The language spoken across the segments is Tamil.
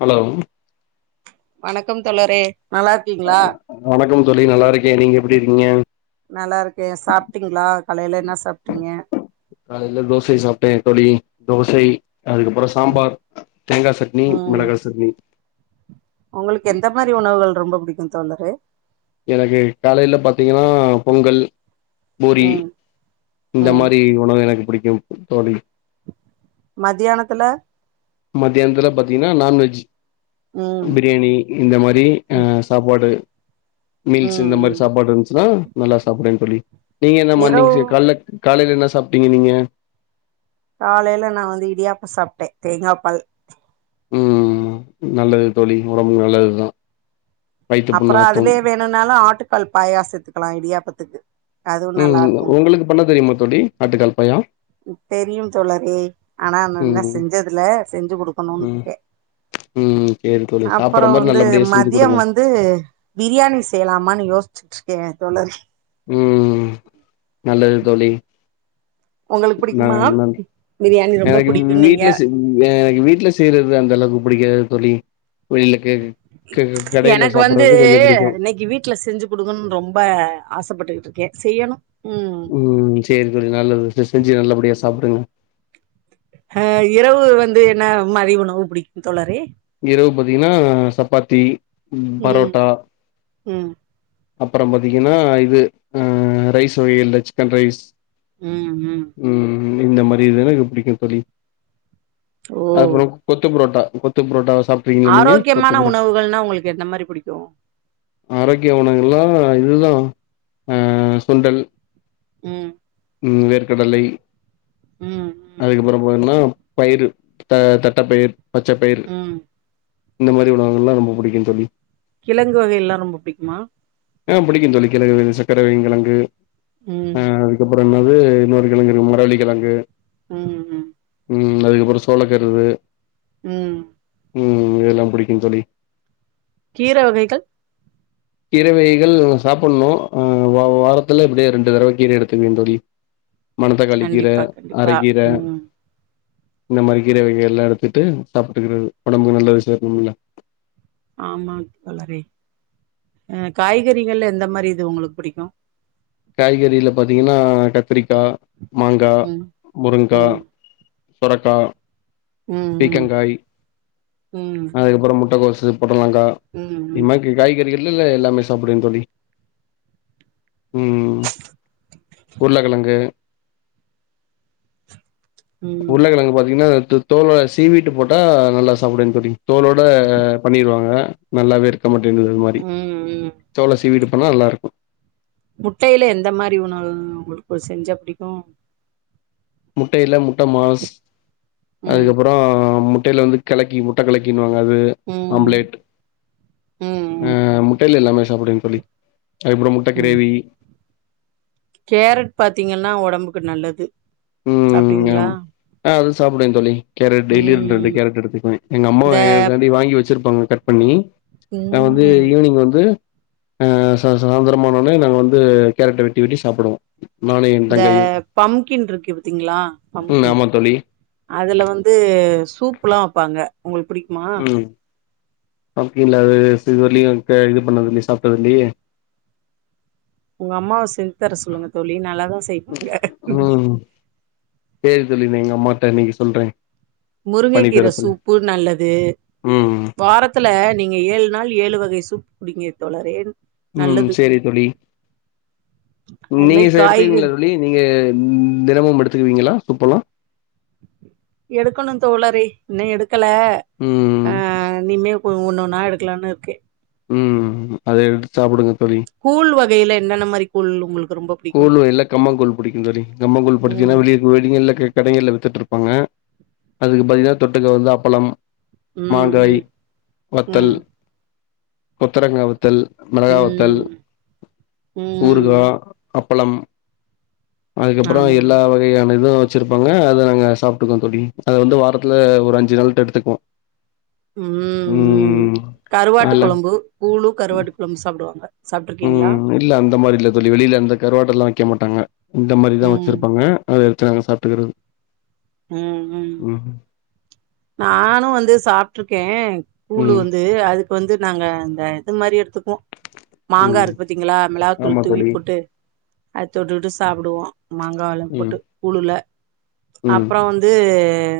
ஹலோ. வணக்கம் தோழரே. நல்லா இருக்கீங்களா. வணக்கம் தோழி நல்லா இருக்கேன் நீங்க எப்படி இருக்கீங்க. நல்லா இருக்கேன் சாப்பிட்டீங்களா காலையில என்ன சாப்பிட்டீங்க. காலையில தோசை சாப்ட்டே தோழி தோசை. அதுக்கப்புறம் சாம்பார் தேங்காய் சட்னி ம் மிளகாய் சட்னி உங்களுக்கு எந்த மாரி உணவுகள் ரொம்ப பிடிக்கும் தோழரே எனக்கு காலையில பாத்தீங்கன்னா பொங்கல் பூரி ம் இந்த மாதிரி உணவு எனக்கு புடிக்கும் [unintelligible] தோலி மதியானத்தில மதியானத்துல பாத்தீங்கன்னா நான் வெஜ் ம் பிரியாணி இந்த மாரி ஹா ம் சாப்பாடு மீல்ஸ் ம் இந்த மாரி ம் சாப்பாடு இருந்துச்சுன்னா நல்லா சாப்பிடுவே தோலி நீங்க என்ன மார்னிங் இரவு காலக் காலையில என்ன சாப்ட்டீங்க நீங்க காலயில நா வந்து இடியாப்ப சாப்ட்டேன் தேங்காய்ப்பால் உம் நல்லது தோழி உடம்பு நல்லதுதான் அப்பறம் அதுலயே வேணுனாலும் ஆட்டு பால் பாயாசத்துக்கு எல்லா இடியாபத்துக்கு உம் உங்களுக்கு பண்ண தெரியுமா தோழி ஆட்டுக்கால் பாயா தெரியும் தோழரே ஆனா நா ம் செஞ்சதுல்ல செஞ்சு குடுக்கணும்னு ம் இருக்கேன் ம் சேரி தோழி சாப்புட்ற அப்றோ மாரி வந்து நல்லபடியா செஞ்சு மதியம் குடுங்க வந்து பிரியாணி செய்யலாமான்னு யோசிச்சுட்டு இருக் கேன் தோழரே உம் நல்லது தோலி உங்களுக்கு புடிக்குமா நான் நன்றி பிரியாணி ரொம்ப எனக்கு புடிக்குன்னீங்க வீட்டுல செஞ்ச எனக்கு வீட்டுல செய்றது அந்த அளவுக்கு புடிக்காது தோலி வெளில கே க கடைல எனக்கு வந்து சாப்புட்றது கொஞ்சோ புடிக்கு இன்னைக்கு வீட்ல செஞ்சு கொடுங்கனு ரொம்ப ஆசைப்பட்டு இருகேன் செய்யணும் உம் சேரி தோழி நல்லது செஞ்சு நல்லபடியா சாப்டுங்க ஹா இரவு வந்து என்ன மதிய உணவு பிடிக்கும் தோழரே இரவு பாத்தீங்கன்னா சப்பாத்தி ம் பரோட்டா ம் அப்பறம் பாத்தீங்கன்னா இது ஹா ரைஸ் வகைல சிக்கன் ரைஸ் உம்-உம் இது எனக்கு பிடிக்கும் தோழி ஓ அப்றோம் கொத்து புரோட்டா கொத்து புரோட்டா சாப்ட்றீங்களா நீங்க கொத்து ஆரோக்கியமான புரோட் உணவுகள்னா உங்களுக்கு எந்த மாரி புடிக்கு ஆரோக்கிய உணவெல்லாம் ஆஹ் இதுதான் ஆஹ் சுண்டல் உம் வேர்கடலை ம் ம் அதுக்கப்புறம் போன்னா பயிர் த தட்ட பயிர் பச்ச பயிர் ம் இந்த மாரி உணவுகங்கல்லாம் ரொம்ப பிடிக்கும்ன்ன தோழி கிழங்கு வகை எல்லாம் ரொம்ப புடிக்குமா ஆஹ் புடிக்கும் தொலி கிழகு சக்கர வள்ளி கெழங்கு உம் என்னாது இன்னொரு கிழங்கு இருக்கும் மர வள்ளி கிழங்கு உம் உம் உம் அதுக்கப்புற சோளக்கருது உம் உம் இதெல்லாம் புடிக்கும்ன்னு தோழி கீர வகைகள் கீரை வகைகள் சாப்பணும் ஆஹ் வாரத்துல எப்படியும் ரெண்டு தடவை கீர எடுத்துகுவேன் தோழி மணதக்காளி கீர கண்டிப்பா கண்டிப்பா அரக்கீர ம் இந்த மாரி கீரை வகை எல்லாம் எடுத்துட்டு சாப்ட்டுக்கிறது ஒடம்புக்கு நல்லது சேக்கணும்ல்ல ஆமா வளரை அஹ் காய்கறிகள்ல எந்த மாரி இது உங்களுக்கு புடிக்கும் காய்கறில பாத்தீங்கன்னா கத்திரிக்கா மாங்கா ம் முருங்கா ம் சொரக்கா ம் ம் பீக்கங்காய் ம் அதுக்கப்றம் முட்டகோசு பொடலாங்கா இது ம் ம் மாரி காய்கறிகள் இல்லல்ல எல்லாமே சாப்டுவேன் தோழி உம் உருளகெழங்கு ம் உருளக்கெழங்கு பாத்தீங்கன்னா தோலோட சீவிட்டு போட்டா நல்லா சாப்பிடவேன்னு தோழி தோலோட பண்ணிருவாங்க நல்லாவே இரு மாட்டேங்து இது மாரி ம் ம் தோல சீவிட்டு அனா நல்லா இருக்கும் முட்டையில எந்த மாறி உணவு உங்களுக்கு செஞ்சா புடிக்கும் முட்ட இல்ல முட் மாஸ் ம் அதுக்கப்புரோ முட்ட ட்ட வ கலக்கி முட்ட கலக்கினுவாங்க அது ம் ம் ம் ஆம்லேட்ஆஹ் முட்டையில எல்லாமே சாப்பிடுங் தோழி அதுப்புறம் முட்டை ம் கிரேவி கேரட் பாத்தீங்கன்னா உடம்புக்கு நல்லது ம் சாப்டீங்களா ஆமா ஆ அது சாப்பிடுவேன் தோழி கேரட் டெய்லி இருண்டு இருண்டு ம் கேரட் எடுத்து எங்க அம்மா இந்த எக்காண்டி வாங்கி வச்சிருப்பாங்க கட் பண்ணி நான் வந்து ம் ஈவினிங் வந்து ஆஹ் சாயந்திரமானோடனே நாங்க வந்து கேரட்ட வெட்டி வெட்டி சாப்பிடுவோம் இந்த பம்கின் இருக்கு பாத்தீங்களா ம் பம்கின் ஆமா தோழி அதுல வந்து சூப் எல்லாம் வைப்பாங்க உங்களுக்கு புடிக்குமா அப்டிங்களா அது இது வரயும் இது பண்ணது இல்லையே சாப்பிட்டது இல்லையே உங்க அம்மாவ சென் தர சொல்லுங்க தோழி நல்லாதான் செய்வாங்க ம் சேரி தோழி எங்க அம்மாட்ட இன்னைக்கு சொல்றேன் பண்ணி தர முருங்கைக்கீரை சொல்லி சூப்பு நல்லது ம் வாரத்துல நீங்க ஏழு நாள் ஏழு வகை சூப் குடிங்க தோழரே உம் நல்லது சரி தோழி அது நீங் மாரி சை எடுத்தீங்களா காய்கறி தோழி நீங்க உம் தினமும் எடுத்துக்குவீங்களா சுப்பல்லாம் எடுக்கணும் தோழரே இன்னும் எடுக் இருக்கல ம் ஆஹ் நீமே ஒன்னு ஒண்ணுன்னா எடுக்கலாம்னு இருக்க உம் அது எடுத்து சாப்பிடுங்க கூழ் வகையில என்னன்னமா இரு கொல்லு உங்களு கூழ்ல கம்பங் கூழ் படிக்கும் தோழி கம்பங் கூழ் பாத்தின்னா ம் வெளி வெளியல கடைகள வித்துட்டு இரு ப்பாங்க அதுக்கு பாத்தீங்கன்னா தொட்டுக்க வந்து அப்பளம் ம் மாங்காய் ம் வத்தல் ம் கொத்தரங்காவத்தல் மிளகாவத்தல் ம் ம் ஊர்கா அப்பளம் அதுக்கப்பறம் ஆமா எல்லா வகையானதும் வச்சிருப்பாங்க அத நாங்க சாப்பிட்டுக்கோம் தோழி அத வந்து வாரத்துல ஒரு அஞ்சு நாள் எடுத்துக்குவோம் உம் உம் கருவாட்டு அல்ல குழம்பு கூழு கருவாட்டு குழம்பு சாப்பிடுவாங்க உம் இல்ல அந்த மாரி இல்ல தோழி வெளியில அந்த கருவாடு எல்லாம் வக்க மாட்டாங்க இந்த மாரிதான் ம் வச்சிருப்பாங்க அ நாங்க சாப்பிட்டுக்கிறது உஹம் உம் நானும் வந்து சாப்பட்டுருக்கேன் கூழு ம் வந்து அதுக்கு வந்து நாங்க இந்த இது மாதிரி எடுத்து ம் மாங்காய் இருக்கு பாத்தீங்களா ஆமா மிளாத்தூள் தூவி தோழி போட்டு அத தொட்டுகிட்டு சாப்பிடுவோம் மாங்காய் எல்லாம் ம் போட்டு கூழுல ம் அப்பறம் வந்து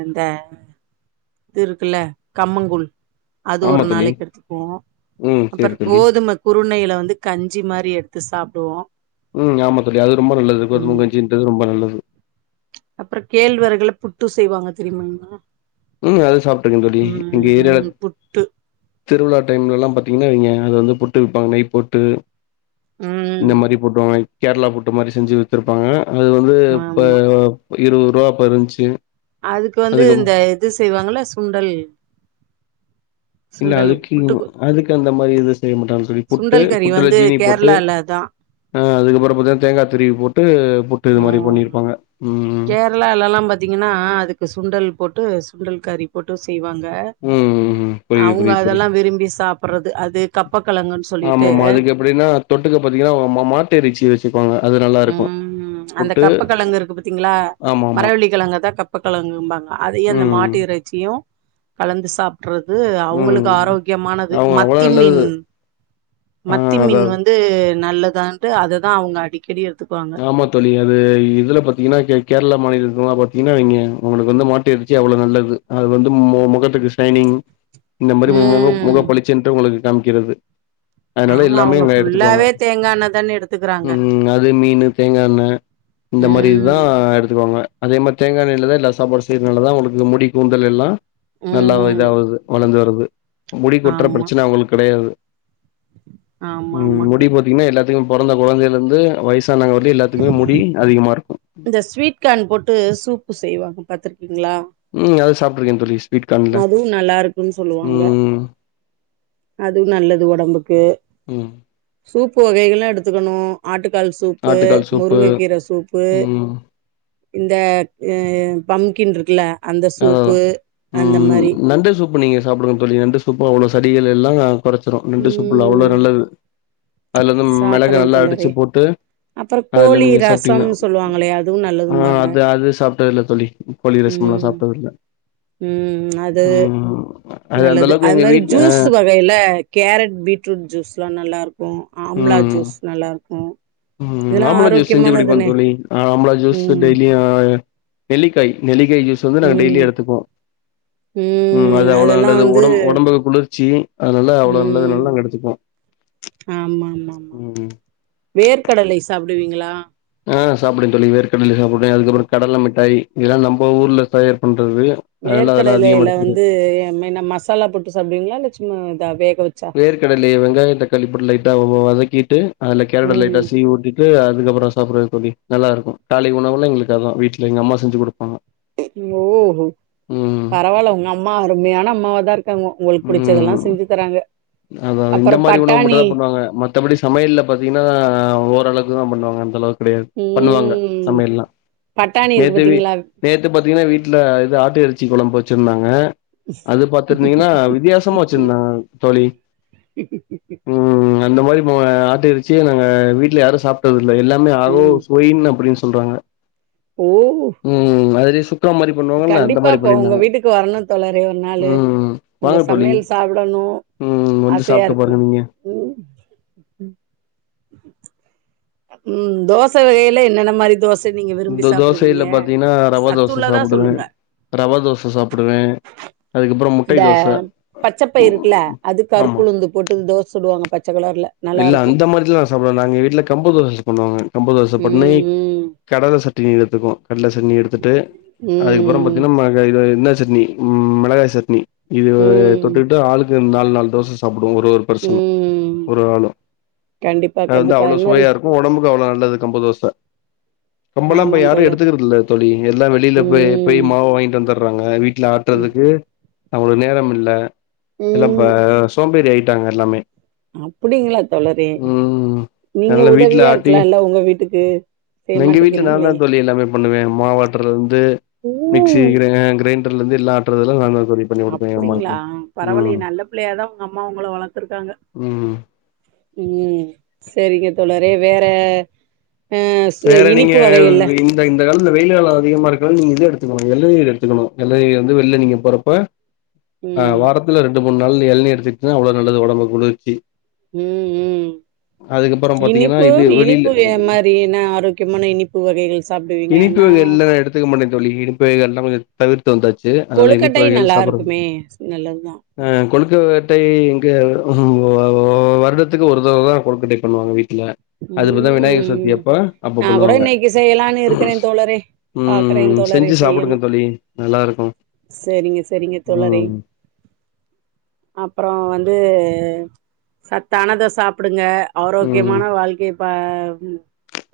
இந்த இது இருக்குல்ல கம்மங்குழ் அது ஆமா ஒரு தோழி நாளைக்கு எடுத்துக்குவோம் ம் சேரி அப்புறம் தோழி கோதுமை குருணையில வந்து வந்து கஞ்சி மாரி எடுத்து சாப்பிடுவோம் உஹம் ஆமா தோழி அது ரொம்ப நல்லது கோதுமங்கஞ்சன்றது ரொம்ப நல்லது அப்பறம் கேழ்விறகுல புட்டு செய்வாங்க தெரியுமாமா உம் அது சாப்பிட்டு இருக்கேன் தோழி எங்க ஏரியல ம் புட்டு திருவிழா டைம்ல எல்லாம் பாத்தீங்கன்னா இங்க அது வந்து புட்டு விப்பாங்க நெய் போட்டு ம் இந்த மாரி போட்டுவாங்க கேரளா புட்டு மாரி செஞ்சு வித்து ருப்பாங்க அது வந்து இப்ப ஆமா இருபது ரூபா அப்ப இருந்துச்சு அதுக்கு வந்து அதுக்கப் இந்த இது செய்வாங்கள சுண்டல் இல்ல சுண்டல் அதுக்கு புட்டுக்கு அதுக்கு அந்த மாரி இது செய்ய மாட்டாங்கு தோழி புட்டு சுண்டல் கறி புட்டுல வந்து ஜீனி போட்டு கேரளால தா அஹ் அதுக்கப்பறம் பத்தீன்னா தேங்காய் திருவி போட்டு புட்டு இத மாரி பண்ணிருப்பாங்க ம் கேரளா எல்லாம் பாத்தீங்கன்னா அதுக்கு சுண்டல் போட்டு சுண்டல கரி போட்டு செய்வாங்க உஹம் உம்ம் புரியுது அவுங்க புரியுது புரிய அதெல்லா விரும்பி சாப்பறது அது கப்பக்கெழங்குன்னு சொல்லிட்டு ஆமாமா அதுக்கு எப்படின்னா தொட்டுக்க பாத்தீங்கன்னா மாட்டு இறைச்சி வச்சுக்குவாங்க அது நல்லா இருக்கு உம் அந்த புட்டு கப்பக்கிழங்கு இருக்கு பார்த்தீங்களா ஆமாமா மரவள்ளி கிழங்க தான் கப்பக்கிழங்குபாங்க அதையும் அந்த ம் மாட்டு இறைச்சியும் கலந்து சாப் றது அவுங்களுக்கு ம் ஆரோக்கியமானது அவங்க அவ்ளோ மத்தி நல்லது மீன் ஆ மத்தி அதா மீன் வந்து நல்லதான்ட்டு அதுதா அவுங்க அடிக் கேடிஅப் ஆமா தொழி அது இதுல பாத்தீங்கனா கேரள மாநில பாத்தீங்கனா நீங்க உங்களுக்கு வந்து மாட்டு அடுச்சா அவ்ளவு நல்லது அது வந்து முகத்துக்கு சைனிங் இந்த மாரி உங்க முக முக ம் பளிச்சின்டு உங்களுக் காம்க்கிறது ஆமா அவுங்க புல்லாவே தேங்கான தானே எடுத்துக்குறாங்க தேங்காய எண்ண இந்த மாரி இதுதா ம் எடுத்துக்குவாங்க அதே மாரி தே தேங்கானயிலத இல்ல சாப்பாடு செயிரதுதா உங்களுக்கு முடி கூந்தல் எல்லாம் நல்லா ம் இதாவது வளர்ந்து வருது முடி கொற்ற ஆமா பிரச்சன அவுங்களுக்கு கெடையாது ஆமா ம் ஆமா முடி பாத்தீங்கனா எல்லாத்துக்கு பிறந்த கொழந்தயில இருந்து வயசு தா நாங்க ஒர் இந்த ஸ்வீட் கேன் போட்டு சூப்பு செய்வாங்க பாத்திர ங்களா சாப்றேகே தோழி ஸ்வீட் கான்ல அதுவும் நல்லா இருக்குனு சொல்லுவாங்க ம் அதுவு நல்லது உடம்புக்கு ம் சுப் உப்புவகைகளா எடுத்துக்கணு ஆட்டு தக்காளி சூப்பு ஆட்டுக்கால் சூப்பு முருங்கக்கீர சூப்பு ம் இந்த பம்கின் இருக்குல அந்த அதா அதா சூப்பு அந்த ம் மாரி நண்ட சூப்பு நீங்க சாப்புடுங்க தொலி நண்டு சூப்பு அவ்ளோ சடிகள் எல்லாம் குறச்சிரும் நண்டு சூப்புலாம் அவ்ளோ ம் நல்லது அதுல வந்து மிளகு சாப்பறே நல்லா தோழரே அடிச்சு போட்டு அப்பறோ அதுல கோழி நீங்க ரசம் சாப்ட்டீங்கனா சொல்லுவாங்களே அதுவு ஆ நல்லதும்பாங்க அது அது சாப்பிட்டது இல்ல தொளி கோழி ரசம் எல்லாம் சாப்ப [unintelligible] உம் அது ம் அது அந்த நல்லது அளவுக்கு அது எங்க மாரி வீட்ல ஜூஸ் வகையில கேரட் பீட்ரூட் ஜூஸ்லா நல்லா இருக் இப்போ ஆம்லா ஜூஸ் நல்லா இருக்கும் உம் ஆம்பள ஜூஸ் செஞ்சு குடிப்போ தோழி ஆம்பள ஜூஸ் ம் டெய்லியு ஆ நெல்லிக்காய் நெலிக் நெல்லிகா ஜுஸ் வந்து நா டெய்லி ம் எடுத்துப்போ உம் அது ம் அவ்ள அதெல்லா நல்லது வந்து உடம் உடம்புக்கு குளிர்ச்சி அதனால அவ்ளவு நல்லது ம் அதனால நாங்க எடுத்துப்போ ஆமா ஆமா ஆமா உம் உம் வேர்க்கடலை சாப்புடுவீங்களா ஆஹ் சாப்புடுவேன் தோழி வேர்கடல சாப்புடுவேன் அதுக்கப்பற கடலமிட்டாய் இதலா நம்ப ஊர்ல தயார் பண் வேர்க்கடையில ல வந்து மே ன்ன மசாலா போட்டு சாப்டுவிங்களா இல்ல ம் தாவேக் வேர்கடைலே வெங்காயதக்காளி போட் லை வதக்கிட்டு அதுல கேரட்ட லைட்டா ம் சீவுட்டுட்டு அதுக்கப்பறம் சாப்படறது தோழி நல்ல இருக்கும் காலை உணவுளா எங்களுக்கு அததுான் வீட்டுல எங்க அம்மா செஞ்சு கொடுப்பாங்க ஓஹோ பரவாயில்ல உங்கஅம்மா அருமையான அம்மாவாதா இருக்காங்க உங்களுக்கு புடிச்சதல்லா செஞ்சு தராங்க அத இந்த அப்பறோ மாரி உணவு மட்டு பட்டாணி தா பண்ணுவாங்க மத்தபடி சமையல் பாத்தீங்கன்னா ஓரளவுக்குதா பண்ணுவாங்க அந்தளவு கெடயது பண்ணுவாங்க ம் சமயல்லா பட்டாணி இருக்கு நேத்து வி பாத்தீங்களா நேத்து பத்திங்கன்னா வீ ட்ல இது ஆட்டு எறச்சி கொளம்பு வச்சுறுந்தாங்க அது பாத்துருந்திங்கன்னா வித்தியாசமா வச்சிருந்தாங்க தோழி [unintelligible] ம் அந்த மாரி ஆட்டுறச்சி நாங்க வீட்ல யாரு சாப்பட்ட ல எல்லாமே ஆகோ சோயின்ன அப்டின் சொல்றாங்க ஓஹோ ம் அதுலயே சுக்கா மாரி பண்ணுவாங்கல்ல அந்த கண்டிப்பா மாரி ப்ப ஒங்க பண்ணிருந்தாங்க வீட்டுக்கு வரணு தோழரே ஒரு நாளு ம் உங்க வாங்க தோழி சமயல் சாப்படணு ம் வந்து ஆசயா சாப்ட்டு இருக்கு பாருங்க நீங்க ம் உம் தோச வகையில என்னென்ன மாரி தோச நீங்க விரும்பி இந்த சாப்பிடுவீங்க தோசைல பாத்தீங்கன்னா ரவா தோச சத்துள்ளதா சாப்புடுவே சொல்லுங்க ரவா தோச சாப்புடுவே அதுக்கப்புறோ முட்டை இந்த தோச பச்சப்பயிறு இருக்குல அது ஆமா கருப்புளுந்து போட்டு தோசசுடுவாங்க ப இல்ல அந்த மாரிலா சாப்ற நாங்கவீட்ல கம்பு தோச பண்வாங்க கம்பு தோச பண்ணி ம் கடல சட்னி எத்துக்வோ கடல சன்னி எடுத்துட்டு அதுக்கப்பற ம் பாத்தீங்கன்னா இன்ன சட்னி உம் மெளகா சட்னி இதுவ ம் ம் தொட்டுக்கிட்டு ஆளுக்கு நாலு நால் தோச சாப் ஒரு ஒரு பிரசன ம் கண்டிப்பா அது வந்து கண்டிப்பா அவ்வளவு மாரி சுவையா இருக்கும் உடம்புக்கு அவ்வளவு நல்லது கம்பு தோ பச கம்பெல்லாம் இப்ப ஆமா யாரும் தோழரே எடுத்துக்கறதில்ல்ல தோழி எல்லாம் வெளியில போய் போய் ம் மாவு வாங்கிட்டு வந்தா றாங்க வீட் ல ம் ஆட்டுறதுக்கு அவ்ளோ நேரம் இல்ல எல்லாம் இப்ப ம். சோம்பேறி ட்டாங்க எல்லாமே அப்படிங்களா தோழரே உம் நீங்க நல்ல வீட்டுல உதவியா ஆட்டி இருக்கலால்ல உங்க வீட்டுக்கு செய்ய எங்க வீட்டுல நான மாட்டேக்கிறீங்களே தான் தோழி எல்லாமே பண்ணுவேன் மாவாட்டுரதுலருந்து மிக்சி ம் கி கிரைண்ட ருந்து எல்ல ஆற்றதுல நான்தான் அப்டிங்களா பரவாயிலியே நல்ல பிள்ளையாதான் உங்க அம்மா உங்களளை வளர்த்துருக்காங்க ம் உம் செரிங்க தோழரே வேற ஆஹ் சு வேற நீங்க இனிப்பு வகைல்ல இந்த இந்த காலத்தில வெயில் அதிகமா இருக்கறதால நீங்க இத எடுத்துக்கணும் வெள்ளரி எடுத்துக்கணும் வெள்ளரி வந்து வெளில நீங்க போறப்ப ஆஹ் ம் வாரத்துல ரெண்டு மூணு நாள் எலனி எடுத்துக்கட்டுன்னா அவ்வளவு நல்லது உடம்புக்கு குளிர்ச்சி உம் உம் அதுக்கப்புறம் பாத்தீங்கன்னா இனிப்பு இது இனிப்பு வெளில வே மாரினா ஆரோக் கமான இனிப்பு வகைகள் இனிப்பு சாப்டுவீங்கன்னா வகை எல்லாம் எடுத்துக்க மாட்டேன் லி இடுப்புல்லாமே தவிர்த் கொழுக்கட்டை நல்லா இருக்குமே நல்லதுதான் கொலுக்கட்டை இங்கே வருடத்துக்கு ஒரு தடவை தான் கொழுக்கட்டை பண்ணுவாங்க வீட் இல்ல அதுப்பதான் விநாயகர் சதுர்த்தி ம் அப்ப அப்ப பண்ணுவாங்க நானு இருக்கிறேன் தோழரே பாக்குறேன் ம் தோழரே செஞ்சு சாப்புடுங்க செய்யணும் தோழி நல்லா இருக்கு செரிங்க செரிங்க தோழரே ம் அப்பறம் வந்து சத்தானத சாப்பிடுங்க ம் ஆரோக்கியமான வாழ் இப்ப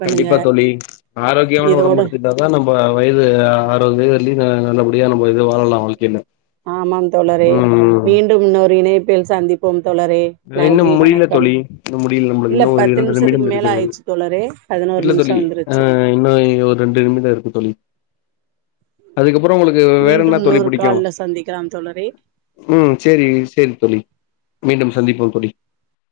கண்டிப்பா தோழி ஆரோக்கியமான இதோட உடம்படுத்திட்டாதான் நம்ப வயது அதாவது இந்த நல்லபடியா நம்ம இது வாழலா வாழ்க்கையில ஆமாம் தோழரே ம் மீண்டும் இன்னொரு இணைப் பில் சந்திப்போம் தோழரே ல்ல இன்னு நன்றி முடில வணக்கம் தோழி இன்னு முடில நம்மளுக்கு இல்ல இன்னு ஒரு பத்து இரண்டு நிமிடம் நிமிஷத்துக்கு மேல இருக்கிறது ஆயிடுச்சு தோழரே பதினோரு இல்ல நிமிஷோ தோழி ஆ வந்துருச்சு இன்னு ஒரு ரெண்டு நிமிடோ இருக்கு தோழி அதுக்கு அப்புறோ உங்களுக்கு வேற மீண்டும் என்ன தோழி இன்னொரு புடிக்கு கால்ல சந்திக்கலாம் தோழரே உம் செரி செரிங்க தோழி மீண்டும் சந்திப்போம் தோழி